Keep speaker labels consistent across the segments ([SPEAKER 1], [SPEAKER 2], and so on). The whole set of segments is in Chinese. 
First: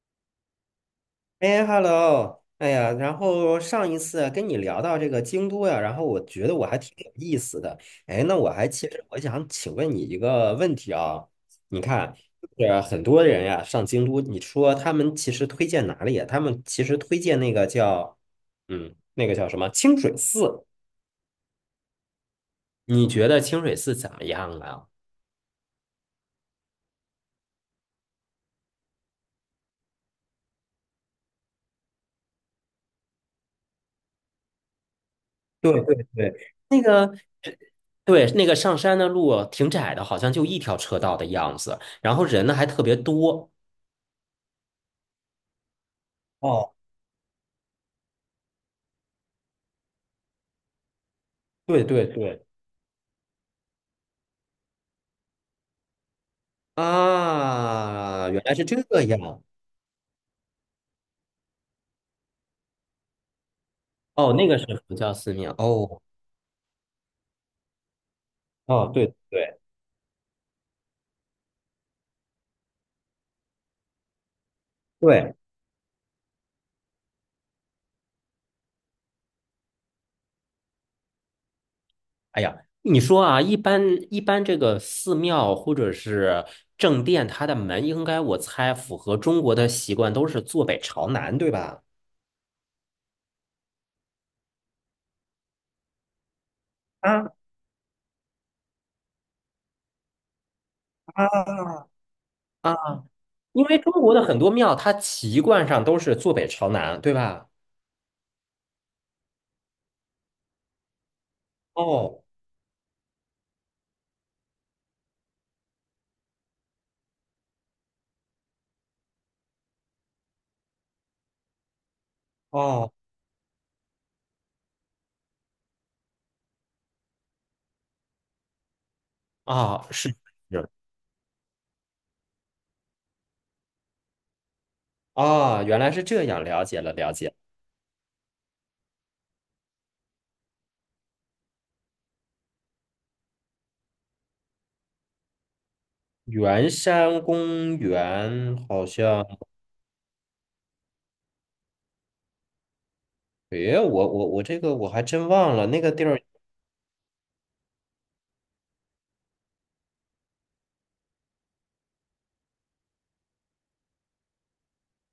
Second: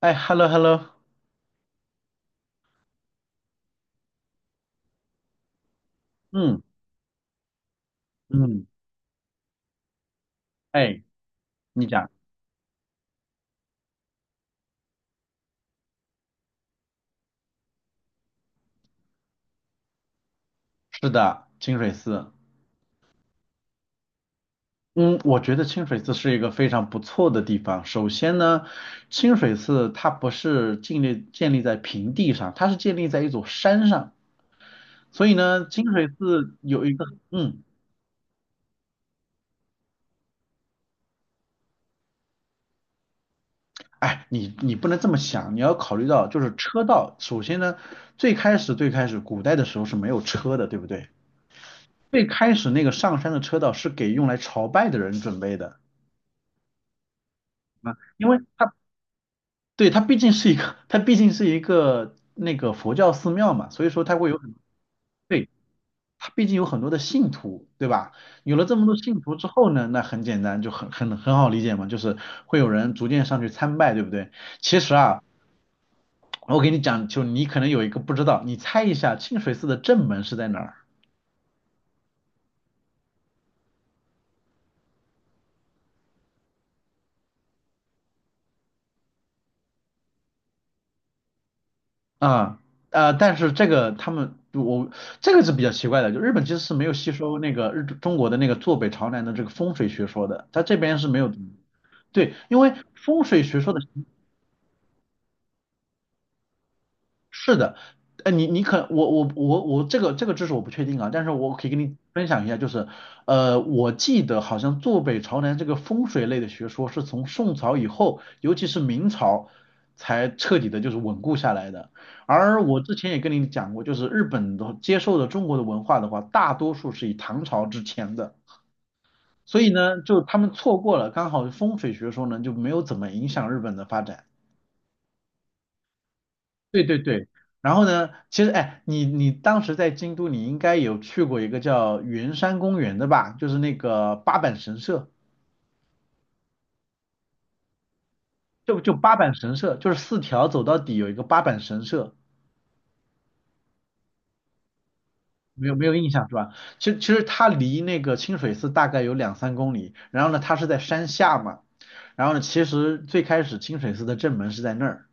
[SPEAKER 1] 哎，hello hello，
[SPEAKER 2] 哎，hello，哎呀，然后上一次跟你聊到这个京都呀，然后我觉得
[SPEAKER 1] 嗯
[SPEAKER 2] 我还挺有意思的。哎，那我
[SPEAKER 1] 嗯，
[SPEAKER 2] 还其实我想请问你一个问题
[SPEAKER 1] 哎，
[SPEAKER 2] 啊，你
[SPEAKER 1] 你讲，
[SPEAKER 2] 看，就是很多人呀上京都，你说他们其实推荐哪里呀？他们其实推荐那个叫，那个叫什么清水寺？
[SPEAKER 1] 是的，清水寺，
[SPEAKER 2] 你觉得清水寺怎么样啊？
[SPEAKER 1] 嗯，我觉得清水寺是一个非常不错的地方。首先呢，清水寺它不是建立在平地上，它是建立在一座山上，所以呢，
[SPEAKER 2] 对
[SPEAKER 1] 清
[SPEAKER 2] 对
[SPEAKER 1] 水
[SPEAKER 2] 对，
[SPEAKER 1] 寺有一个，
[SPEAKER 2] 呃，
[SPEAKER 1] 嗯，
[SPEAKER 2] 对，那个上山的路挺窄的，好像就一条车道的样子，然后人呢还特别多。
[SPEAKER 1] 哎，你不能这么想，你要考虑到就是
[SPEAKER 2] 哦。
[SPEAKER 1] 车道。首先呢，最开始古代的时候是没有车的，对不对？
[SPEAKER 2] 对对
[SPEAKER 1] 最
[SPEAKER 2] 对。
[SPEAKER 1] 开始那个上山的车道是给用来朝拜的人准备的。啊，因
[SPEAKER 2] 啊，
[SPEAKER 1] 为
[SPEAKER 2] 原来是
[SPEAKER 1] 它
[SPEAKER 2] 这样。
[SPEAKER 1] 对，它毕竟是一个，它毕竟是一个那个佛教寺庙嘛，所以说它会
[SPEAKER 2] 哦，
[SPEAKER 1] 有
[SPEAKER 2] 那
[SPEAKER 1] 很，
[SPEAKER 2] 个是佛教寺
[SPEAKER 1] 对，
[SPEAKER 2] 庙哦。
[SPEAKER 1] 它毕竟有很多的信徒，对吧？有了这么
[SPEAKER 2] 哦，
[SPEAKER 1] 多
[SPEAKER 2] 对
[SPEAKER 1] 信徒之
[SPEAKER 2] 对
[SPEAKER 1] 后呢，那很简单，就很好理解嘛，就是会有人逐渐上去参拜，对不对？其实啊，
[SPEAKER 2] 对。
[SPEAKER 1] 我给你讲，就你可能有一个不知道，你猜一下清水寺的正门是在哪儿？
[SPEAKER 2] 哎呀，你说啊，一般这个寺庙或者是正殿，它的门应该我猜符合中国的习惯，都是坐北朝南，对吧？
[SPEAKER 1] 啊，但是这个他们我这个是比较奇怪的，就日本其实是没有吸收
[SPEAKER 2] 啊。
[SPEAKER 1] 那个日中国的那个坐北朝南的这个风水学说的，它这边是没
[SPEAKER 2] 啊。
[SPEAKER 1] 有的，对，因为
[SPEAKER 2] 啊！
[SPEAKER 1] 风水学
[SPEAKER 2] 因
[SPEAKER 1] 说
[SPEAKER 2] 为
[SPEAKER 1] 的，
[SPEAKER 2] 中国的很多庙，它习惯上都是坐北朝南，对吧？
[SPEAKER 1] 是的，你你可我这个知识我不确定啊，但是我可以跟你
[SPEAKER 2] 哦。
[SPEAKER 1] 分享一下，就是我记得好像坐北朝南这个风水类的学说是从宋朝以后，尤其是明朝才彻底的就是稳固下来的。而我
[SPEAKER 2] 哦。
[SPEAKER 1] 之前也跟你讲过，就是日本的接受的中国的文化的话，大多数是以唐朝之前的，所以
[SPEAKER 2] 啊，
[SPEAKER 1] 呢，
[SPEAKER 2] 是。
[SPEAKER 1] 就他们
[SPEAKER 2] 是。
[SPEAKER 1] 错过了，刚好风水学说呢就没有怎么影响日本的发展。
[SPEAKER 2] 啊，原来是这样，了解
[SPEAKER 1] 对
[SPEAKER 2] 了
[SPEAKER 1] 对
[SPEAKER 2] 了
[SPEAKER 1] 对，
[SPEAKER 2] 解。
[SPEAKER 1] 然后呢，其实哎，你当时在京都，你应该有去过一个叫圆山公园的吧？就是那个八坂神社，
[SPEAKER 2] 圆山公园
[SPEAKER 1] 就
[SPEAKER 2] 好
[SPEAKER 1] 就八
[SPEAKER 2] 像，
[SPEAKER 1] 坂神社，就是四条走到底有一个八坂神社，
[SPEAKER 2] 诶，我这个我还真忘了
[SPEAKER 1] 没有
[SPEAKER 2] 那
[SPEAKER 1] 没
[SPEAKER 2] 个
[SPEAKER 1] 有
[SPEAKER 2] 地
[SPEAKER 1] 印
[SPEAKER 2] 儿。
[SPEAKER 1] 象是吧？其实它离那个清水寺大概有2、3公里，然后呢，它是在山下嘛，然后呢，其实最开始清水寺的正门是在那儿，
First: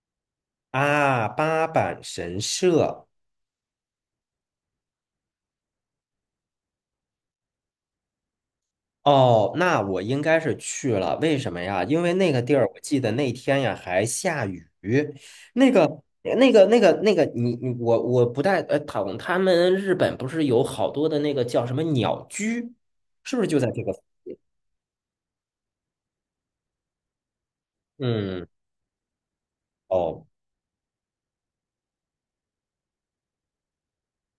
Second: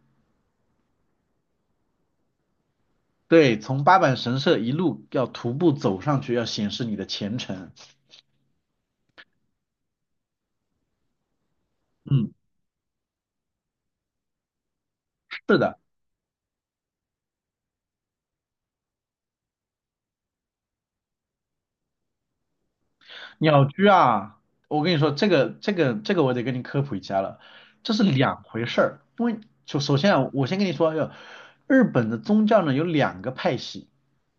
[SPEAKER 2] 啊，八坂神社。
[SPEAKER 1] 对，从八坂神社一路要徒步走上去，要显示你的虔诚，
[SPEAKER 2] 哦，那我应该是去了，为什么呀？因为那
[SPEAKER 1] 嗯。
[SPEAKER 2] 个地儿，我记得那天呀还下雨，
[SPEAKER 1] 是
[SPEAKER 2] 那
[SPEAKER 1] 的。
[SPEAKER 2] 个。那个，你我不太他们日本不是有好多的那个叫什么鸟居，是不是就
[SPEAKER 1] 鸟
[SPEAKER 2] 在这
[SPEAKER 1] 居
[SPEAKER 2] 个？
[SPEAKER 1] 啊，我跟你说，这个我得跟你科普一下了，这是两
[SPEAKER 2] 嗯。
[SPEAKER 1] 回事儿。因为首先
[SPEAKER 2] 哦。
[SPEAKER 1] 啊，我先跟你说，要日本的宗教呢有两个派系，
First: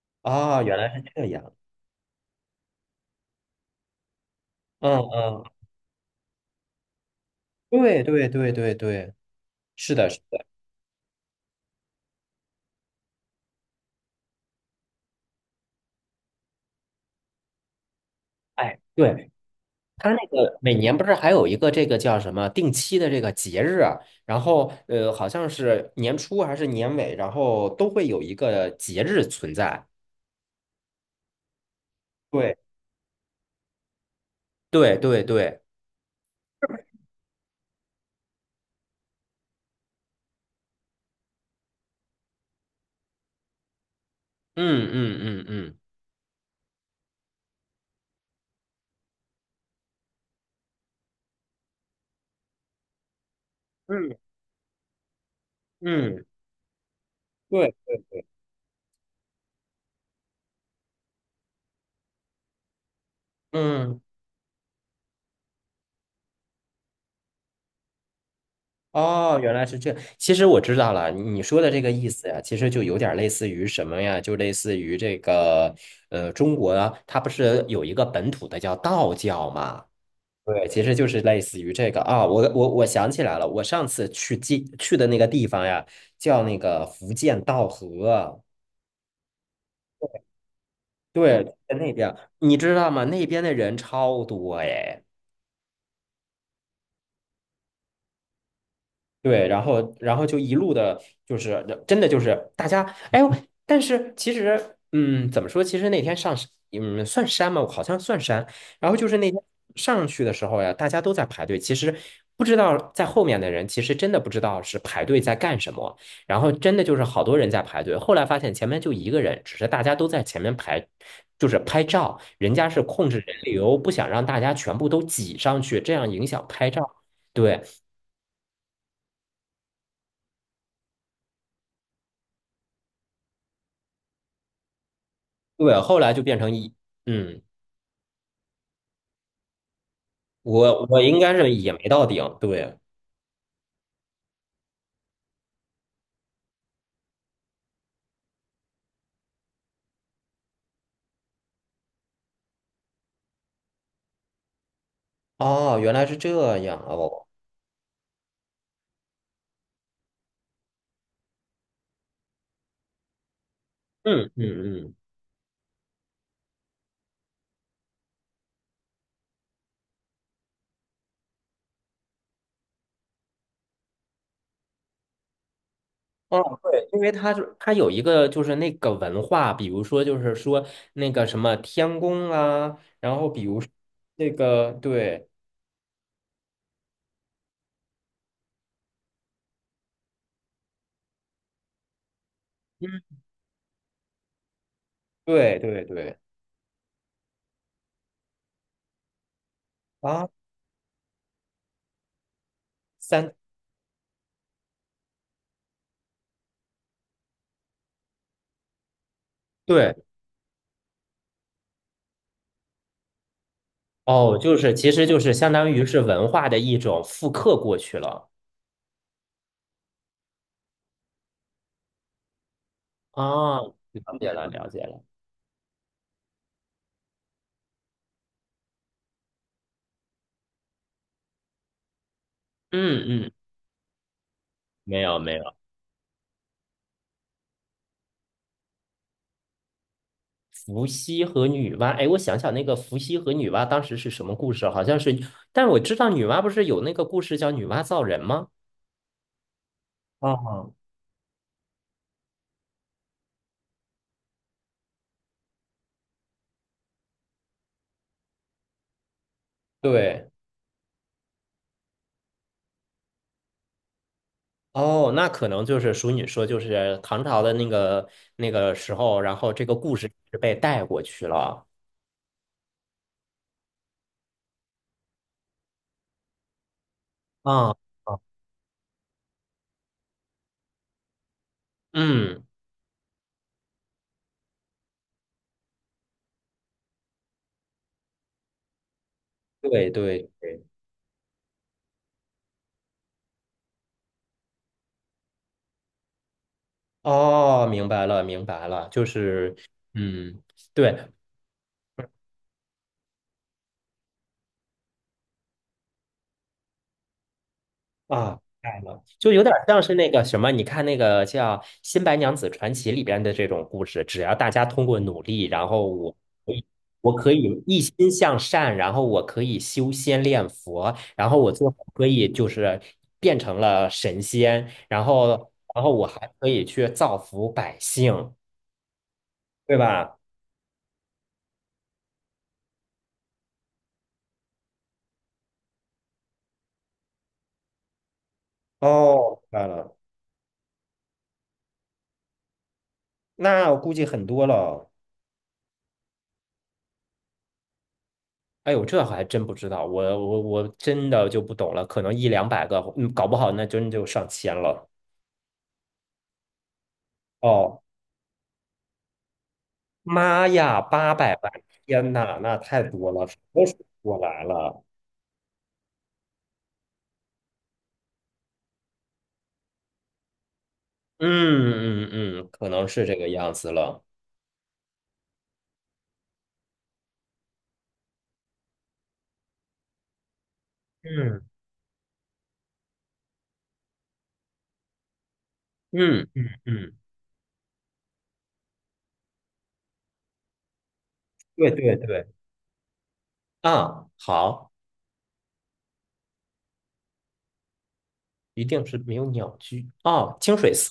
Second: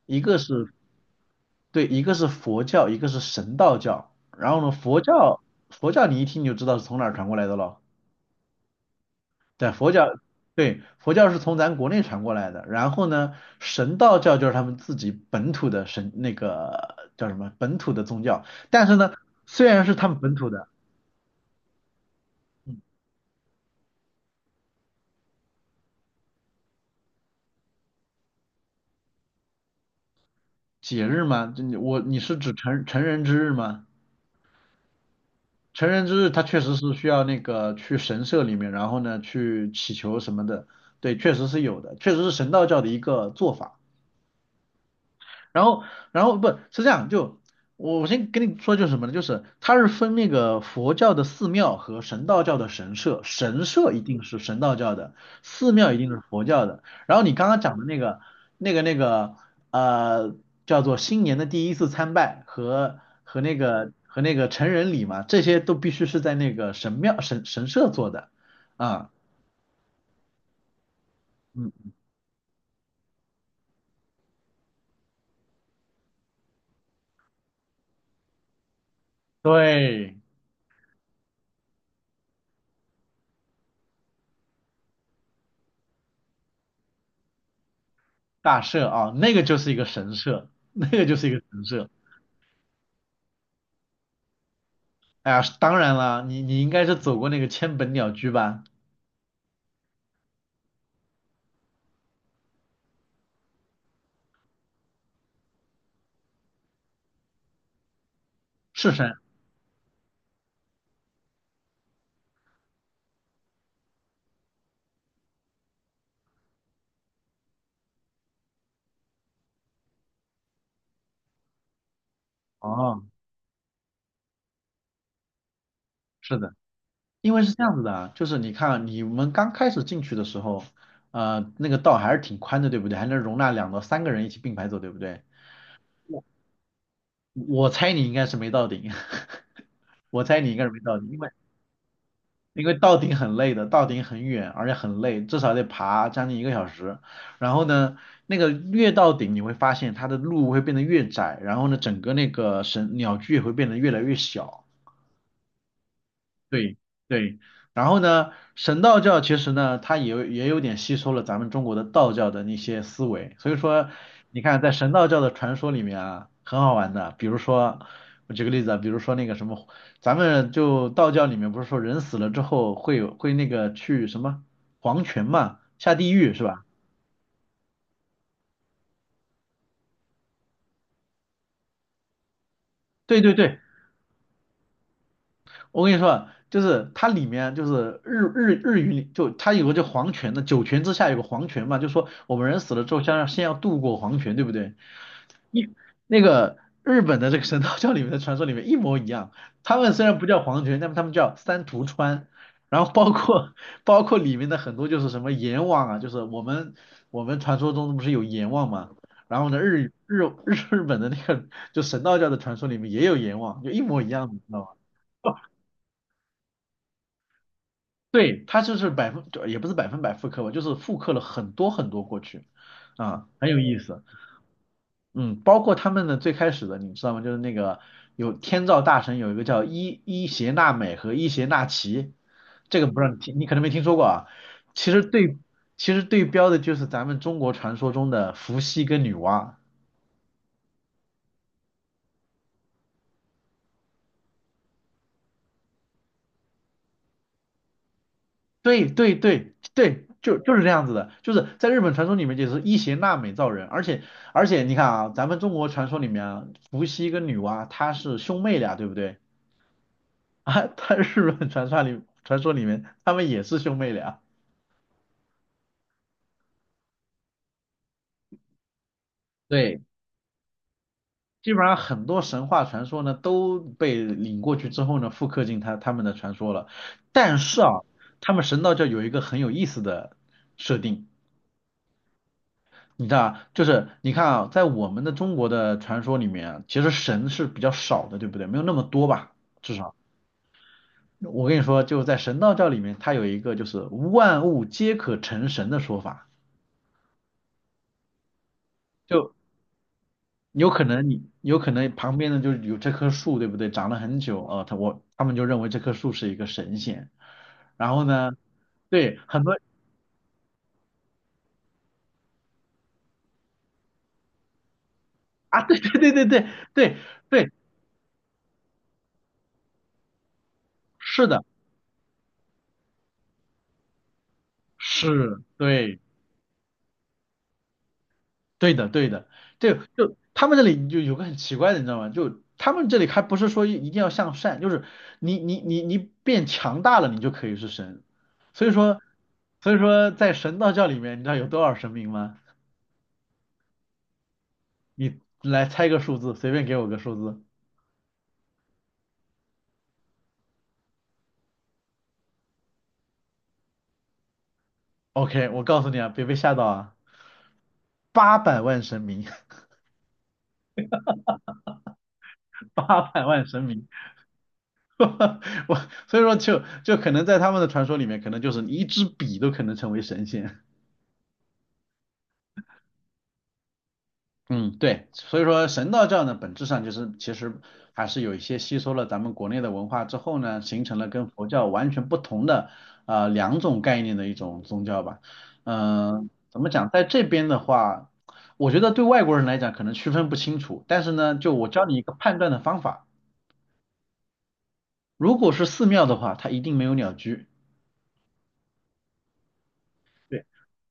[SPEAKER 1] 一个
[SPEAKER 2] 啊，
[SPEAKER 1] 是
[SPEAKER 2] 原来是这样。
[SPEAKER 1] 对，一个是佛教，一个是神道教。然后呢，
[SPEAKER 2] 嗯
[SPEAKER 1] 佛教
[SPEAKER 2] 嗯，
[SPEAKER 1] 佛教你一听你就知道是从哪儿传过来的咯。
[SPEAKER 2] 对对对对对。
[SPEAKER 1] 对，佛
[SPEAKER 2] 是的，
[SPEAKER 1] 教
[SPEAKER 2] 是的。
[SPEAKER 1] 对佛教是从咱国内传过来的。然后呢，神道教就是他们自己本土的神那个叫什么本土的宗教，
[SPEAKER 2] 哎，
[SPEAKER 1] 但是呢，
[SPEAKER 2] 对，
[SPEAKER 1] 虽然是他
[SPEAKER 2] 他那
[SPEAKER 1] 们本土
[SPEAKER 2] 个
[SPEAKER 1] 的。
[SPEAKER 2] 每年不是还有一个这个叫什么定
[SPEAKER 1] 嗯
[SPEAKER 2] 期的这个节日啊，然后好像是年初还是年尾，然后都会有一个节日存在。
[SPEAKER 1] 节日吗？这你我你是指
[SPEAKER 2] 对，
[SPEAKER 1] 成人之日吗？
[SPEAKER 2] 对，对，对。
[SPEAKER 1] 成人之日，他确实是需要那个去神社里面，然后呢去祈求什么的，对，确实是有的，确实是神道教的一个做法。
[SPEAKER 2] 嗯嗯嗯。
[SPEAKER 1] 然
[SPEAKER 2] 嗯
[SPEAKER 1] 后，不是这样，就我先跟你说就是什么呢？就是它是分那个佛教的寺庙和神道教的神社，神社一
[SPEAKER 2] 嗯
[SPEAKER 1] 定是神道教的，寺庙一定是
[SPEAKER 2] 嗯。
[SPEAKER 1] 佛教的。然后你刚刚
[SPEAKER 2] 对
[SPEAKER 1] 讲的那个
[SPEAKER 2] 对。
[SPEAKER 1] 那个那个呃，叫做新年的第一次参拜和和那个
[SPEAKER 2] 嗯。
[SPEAKER 1] 和那个成人礼嘛，这些都必须是在那个神庙神社做的啊，
[SPEAKER 2] 哦，原来是这样，其实我知道了，你说的这
[SPEAKER 1] 嗯，
[SPEAKER 2] 个意思呀，其实就有点类似于什么呀？就类似于这个中国啊它不是有一个本土的叫道教嘛？
[SPEAKER 1] 对，
[SPEAKER 2] 对，其实就是类似于这个啊，我想起来了，我上次去记去的那个地方呀，叫那个福建道河。
[SPEAKER 1] 大社啊，那个就是一个神社，那个就是一个
[SPEAKER 2] 对，
[SPEAKER 1] 神
[SPEAKER 2] 在
[SPEAKER 1] 社。
[SPEAKER 2] 那边，你知道吗？那边的人超多哎。
[SPEAKER 1] 哎呀，当然了，你应该是走过那个千本鸟居吧？
[SPEAKER 2] 对，然后就一路的，就是真的就是大家，哎呦，但是其实，嗯，怎么说？其实那天上山嗯，算山吗？我好像算山。
[SPEAKER 1] 是
[SPEAKER 2] 然后就
[SPEAKER 1] 山。
[SPEAKER 2] 是那天上去的时候呀，大家都在排队。其实不知道在后面的人，其实真的不知道是排队在干什么。然后真的就是好多人在排队。后来发现前面就一个人，只是大家都在前面排，就是拍照。人家是
[SPEAKER 1] 哦，
[SPEAKER 2] 控制人流，不想让大家全部都挤上去，这样影
[SPEAKER 1] 是
[SPEAKER 2] 响
[SPEAKER 1] 的，
[SPEAKER 2] 拍照。
[SPEAKER 1] 因为是这
[SPEAKER 2] 对，
[SPEAKER 1] 样子的啊，就是你看啊你们刚开始进去的时候，那个道还是挺宽的，对不对？还能容纳2到3个人一起并排走，对不对？
[SPEAKER 2] 对，后来就
[SPEAKER 1] 我
[SPEAKER 2] 变成一，嗯，
[SPEAKER 1] 我猜你应该是没到顶，我猜你应该是没
[SPEAKER 2] 我
[SPEAKER 1] 到
[SPEAKER 2] 我
[SPEAKER 1] 顶，因
[SPEAKER 2] 应
[SPEAKER 1] 为
[SPEAKER 2] 该是也没到顶，对。
[SPEAKER 1] 到顶很累的，到顶很远，而且很累，至少得爬将近一个小时。然后呢，那个越到顶，你会发现它的路会变得越窄，然后呢，整个那个神鸟居也会变得越来越小。
[SPEAKER 2] 哦，原来是这
[SPEAKER 1] 对
[SPEAKER 2] 样哦。
[SPEAKER 1] 对，然后呢，神道教其实呢，它也有点吸收了咱们中国的道教的那些思维，所以说，
[SPEAKER 2] 嗯
[SPEAKER 1] 你看在
[SPEAKER 2] 嗯
[SPEAKER 1] 神
[SPEAKER 2] 嗯。
[SPEAKER 1] 道教的传说里面啊，很好玩的，比如说，我举个例子啊，比如说那个什么，咱们就道教里面不是说人死了之后会有会那个去什么黄泉嘛，下地狱是
[SPEAKER 2] 哦，
[SPEAKER 1] 吧？
[SPEAKER 2] 对，因为它是它有一个就是那个文化，比如说就是说那个什么天宫啊，然
[SPEAKER 1] 对
[SPEAKER 2] 后
[SPEAKER 1] 对
[SPEAKER 2] 比
[SPEAKER 1] 对，
[SPEAKER 2] 如说那个。对。
[SPEAKER 1] 我跟你说啊，就是它里面就是日语里就它有个叫黄泉的，九泉之下有个黄泉嘛，就说我们人死了之后，
[SPEAKER 2] 嗯。
[SPEAKER 1] 先要渡过黄泉，对不对？
[SPEAKER 2] 对
[SPEAKER 1] 一
[SPEAKER 2] 对对。
[SPEAKER 1] 那个日本的这个神道教里面的传说里面一模一样，他们虽然不
[SPEAKER 2] 啊，
[SPEAKER 1] 叫黄泉，但他们叫三途川，然后
[SPEAKER 2] 三。
[SPEAKER 1] 包括里面的很多就是什么阎王啊，就是我们传说中不是有阎王嘛，然后呢日
[SPEAKER 2] 对。
[SPEAKER 1] 日日日本的那个就神道教的传说里面也有阎王，就一模一样，你
[SPEAKER 2] 哦，
[SPEAKER 1] 知
[SPEAKER 2] 就
[SPEAKER 1] 道吗？
[SPEAKER 2] 是其实就是相当于是文化的一种复刻过去了。
[SPEAKER 1] 对，他就是也不是百分百复刻吧，就是复刻了很多很多过去，啊，很有
[SPEAKER 2] 啊，
[SPEAKER 1] 意思。
[SPEAKER 2] 了解了了解了。
[SPEAKER 1] 嗯，包括他们的最开始的，你知道吗？就是那个有天照大神有一个叫伊邪那美和伊邪那岐，这个不
[SPEAKER 2] 嗯
[SPEAKER 1] 知道你
[SPEAKER 2] 嗯。
[SPEAKER 1] 听，你可能没听说过啊。其
[SPEAKER 2] 没
[SPEAKER 1] 实
[SPEAKER 2] 有没
[SPEAKER 1] 对，
[SPEAKER 2] 有。
[SPEAKER 1] 其实对标的就是咱们中国传说中的伏羲跟女娲。
[SPEAKER 2] 伏羲和女娲，哎，我想想那个伏羲和女娲当时是什么故事啊？好像是，但我知道女娲不是有那个故事叫女娲造人吗？
[SPEAKER 1] 对对对对，就是这
[SPEAKER 2] 啊，
[SPEAKER 1] 样子的，就是在日本传说里面就是伊邪那美造人，而且你看啊，咱们中国传说里面啊，伏羲跟女娲她是兄妹俩，对不对？
[SPEAKER 2] 对。
[SPEAKER 1] 啊，他日本传说里面他们也是兄妹俩。
[SPEAKER 2] 哦，那可能就是属你说，就是唐朝的那个那个时候，然后这个
[SPEAKER 1] 对，
[SPEAKER 2] 故事是被带过去
[SPEAKER 1] 基本
[SPEAKER 2] 了。
[SPEAKER 1] 上很多神话传说呢都被领过去之后呢，复刻进他们的传说了。但是
[SPEAKER 2] 啊。
[SPEAKER 1] 啊，
[SPEAKER 2] 啊。
[SPEAKER 1] 他们神道教有一个很有意思的设定，
[SPEAKER 2] 嗯，
[SPEAKER 1] 你知道啊，就是你看啊，在我们的中国的传说里面啊，其实神是比较少的，对不对？没有那么多吧，至
[SPEAKER 2] 对
[SPEAKER 1] 少
[SPEAKER 2] 对对。
[SPEAKER 1] 我跟你说，就在神道教里面，它有一个就是万物皆可成神的说法，
[SPEAKER 2] 哦，明白了明白了。就
[SPEAKER 1] 就
[SPEAKER 2] 是，嗯，
[SPEAKER 1] 有可能
[SPEAKER 2] 对。
[SPEAKER 1] 你有可能旁边的就是有这棵树，对不对？长了很久啊，他们就认为这棵树是一个神仙，然后
[SPEAKER 2] 啊，
[SPEAKER 1] 呢，
[SPEAKER 2] 明白了，
[SPEAKER 1] 对，
[SPEAKER 2] 就有
[SPEAKER 1] 很
[SPEAKER 2] 点
[SPEAKER 1] 多
[SPEAKER 2] 像是那个什么，你看那个叫《新白娘子传奇》里边的这种故事，只要大家通过努力，
[SPEAKER 1] 啊，
[SPEAKER 2] 然
[SPEAKER 1] 对
[SPEAKER 2] 后
[SPEAKER 1] 对对
[SPEAKER 2] 我
[SPEAKER 1] 对对
[SPEAKER 2] 可以，
[SPEAKER 1] 对
[SPEAKER 2] 我可
[SPEAKER 1] 对，
[SPEAKER 2] 以一心向善，然后我可以修仙练佛，
[SPEAKER 1] 是
[SPEAKER 2] 然后
[SPEAKER 1] 的，
[SPEAKER 2] 我最后可以就是变成了神仙，然
[SPEAKER 1] 是，
[SPEAKER 2] 后，然后
[SPEAKER 1] 对。
[SPEAKER 2] 我还可以去造福百姓，
[SPEAKER 1] 对的，对的，
[SPEAKER 2] 对
[SPEAKER 1] 对，就
[SPEAKER 2] 吧？
[SPEAKER 1] 他们这里就有个很奇怪的，你知道吗？就他们这里还不是说一定要向善，就是你变强大了，你就可以是神。所以说，
[SPEAKER 2] 哦，明白了。
[SPEAKER 1] 在神道教里面，你知道有多少神明吗？
[SPEAKER 2] 那我估计很多了哦。
[SPEAKER 1] 你来猜个数字，随便给我个数字。
[SPEAKER 2] 哎呦，这还真不知道，我真的就不懂了，可能100到200个，嗯，搞不好那真就上千了。
[SPEAKER 1] OK，我告诉你啊，别被吓到啊，
[SPEAKER 2] 哦，
[SPEAKER 1] 八百万神明，
[SPEAKER 2] 妈呀，800万！天呐，那 太
[SPEAKER 1] 八
[SPEAKER 2] 多
[SPEAKER 1] 百
[SPEAKER 2] 了，数
[SPEAKER 1] 万神
[SPEAKER 2] 都数不
[SPEAKER 1] 明，
[SPEAKER 2] 过来了。
[SPEAKER 1] 我所以说就可能在他们的传说里面，可能就是你一支笔都可能成为神仙。
[SPEAKER 2] 嗯嗯嗯，可能是这个样子了。
[SPEAKER 1] 嗯，对，所以说神道教呢，本质上就是其实还是有一些吸收了咱们国内的文化之后呢，形成了跟
[SPEAKER 2] 嗯
[SPEAKER 1] 佛教完全不同的两种概念的一种宗教吧。
[SPEAKER 2] 嗯
[SPEAKER 1] 嗯、
[SPEAKER 2] 嗯
[SPEAKER 1] 怎么讲，
[SPEAKER 2] 嗯，
[SPEAKER 1] 在这边的话，我觉得对外国人来讲可能区分不清楚，但是呢，就我
[SPEAKER 2] 对
[SPEAKER 1] 教你
[SPEAKER 2] 对
[SPEAKER 1] 一个
[SPEAKER 2] 对。
[SPEAKER 1] 判断的方法，
[SPEAKER 2] 啊，好，
[SPEAKER 1] 如果是寺庙的话，它一定没有鸟居。
[SPEAKER 2] 一定是没有鸟居啊，
[SPEAKER 1] 对，
[SPEAKER 2] 清水寺。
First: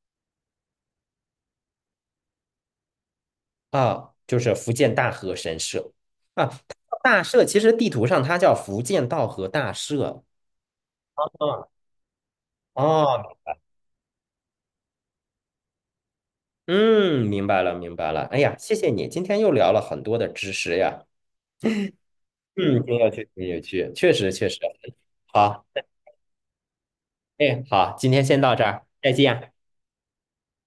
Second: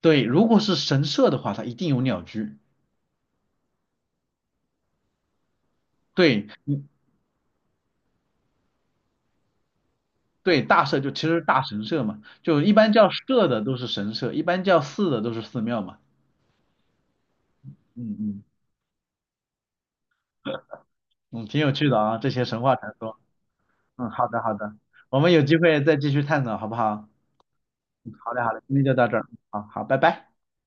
[SPEAKER 1] 对，如果是神社的话，它一定有鸟居。
[SPEAKER 2] 啊，就是福建大和神社。
[SPEAKER 1] 对，
[SPEAKER 2] 啊，大社其实地图上它叫福建道和大社。
[SPEAKER 1] 对，大社就其实大
[SPEAKER 2] 嗯。
[SPEAKER 1] 神社嘛，就一般叫
[SPEAKER 2] 哦。
[SPEAKER 1] 社的都是神社，一般叫寺的都是寺庙嘛。
[SPEAKER 2] 嗯，明白了，明白
[SPEAKER 1] 嗯
[SPEAKER 2] 了。哎
[SPEAKER 1] 嗯
[SPEAKER 2] 呀，谢谢你，今天又聊了很多的知识呀。
[SPEAKER 1] 嗯，挺有趣的啊，这些神话
[SPEAKER 2] 嗯，
[SPEAKER 1] 传
[SPEAKER 2] 挺有
[SPEAKER 1] 说。
[SPEAKER 2] 趣，挺有趣，
[SPEAKER 1] 嗯，
[SPEAKER 2] 确
[SPEAKER 1] 好
[SPEAKER 2] 实
[SPEAKER 1] 的
[SPEAKER 2] 确
[SPEAKER 1] 好
[SPEAKER 2] 实。
[SPEAKER 1] 的，我们有机
[SPEAKER 2] 好，
[SPEAKER 1] 会再继续探讨，好不好？
[SPEAKER 2] 哎，好，今
[SPEAKER 1] 嗯，
[SPEAKER 2] 天
[SPEAKER 1] 好嘞
[SPEAKER 2] 先
[SPEAKER 1] 好
[SPEAKER 2] 到
[SPEAKER 1] 嘞，
[SPEAKER 2] 这
[SPEAKER 1] 今天
[SPEAKER 2] 儿，
[SPEAKER 1] 就到
[SPEAKER 2] 再
[SPEAKER 1] 这儿，嗯
[SPEAKER 2] 见。
[SPEAKER 1] 好好，拜拜。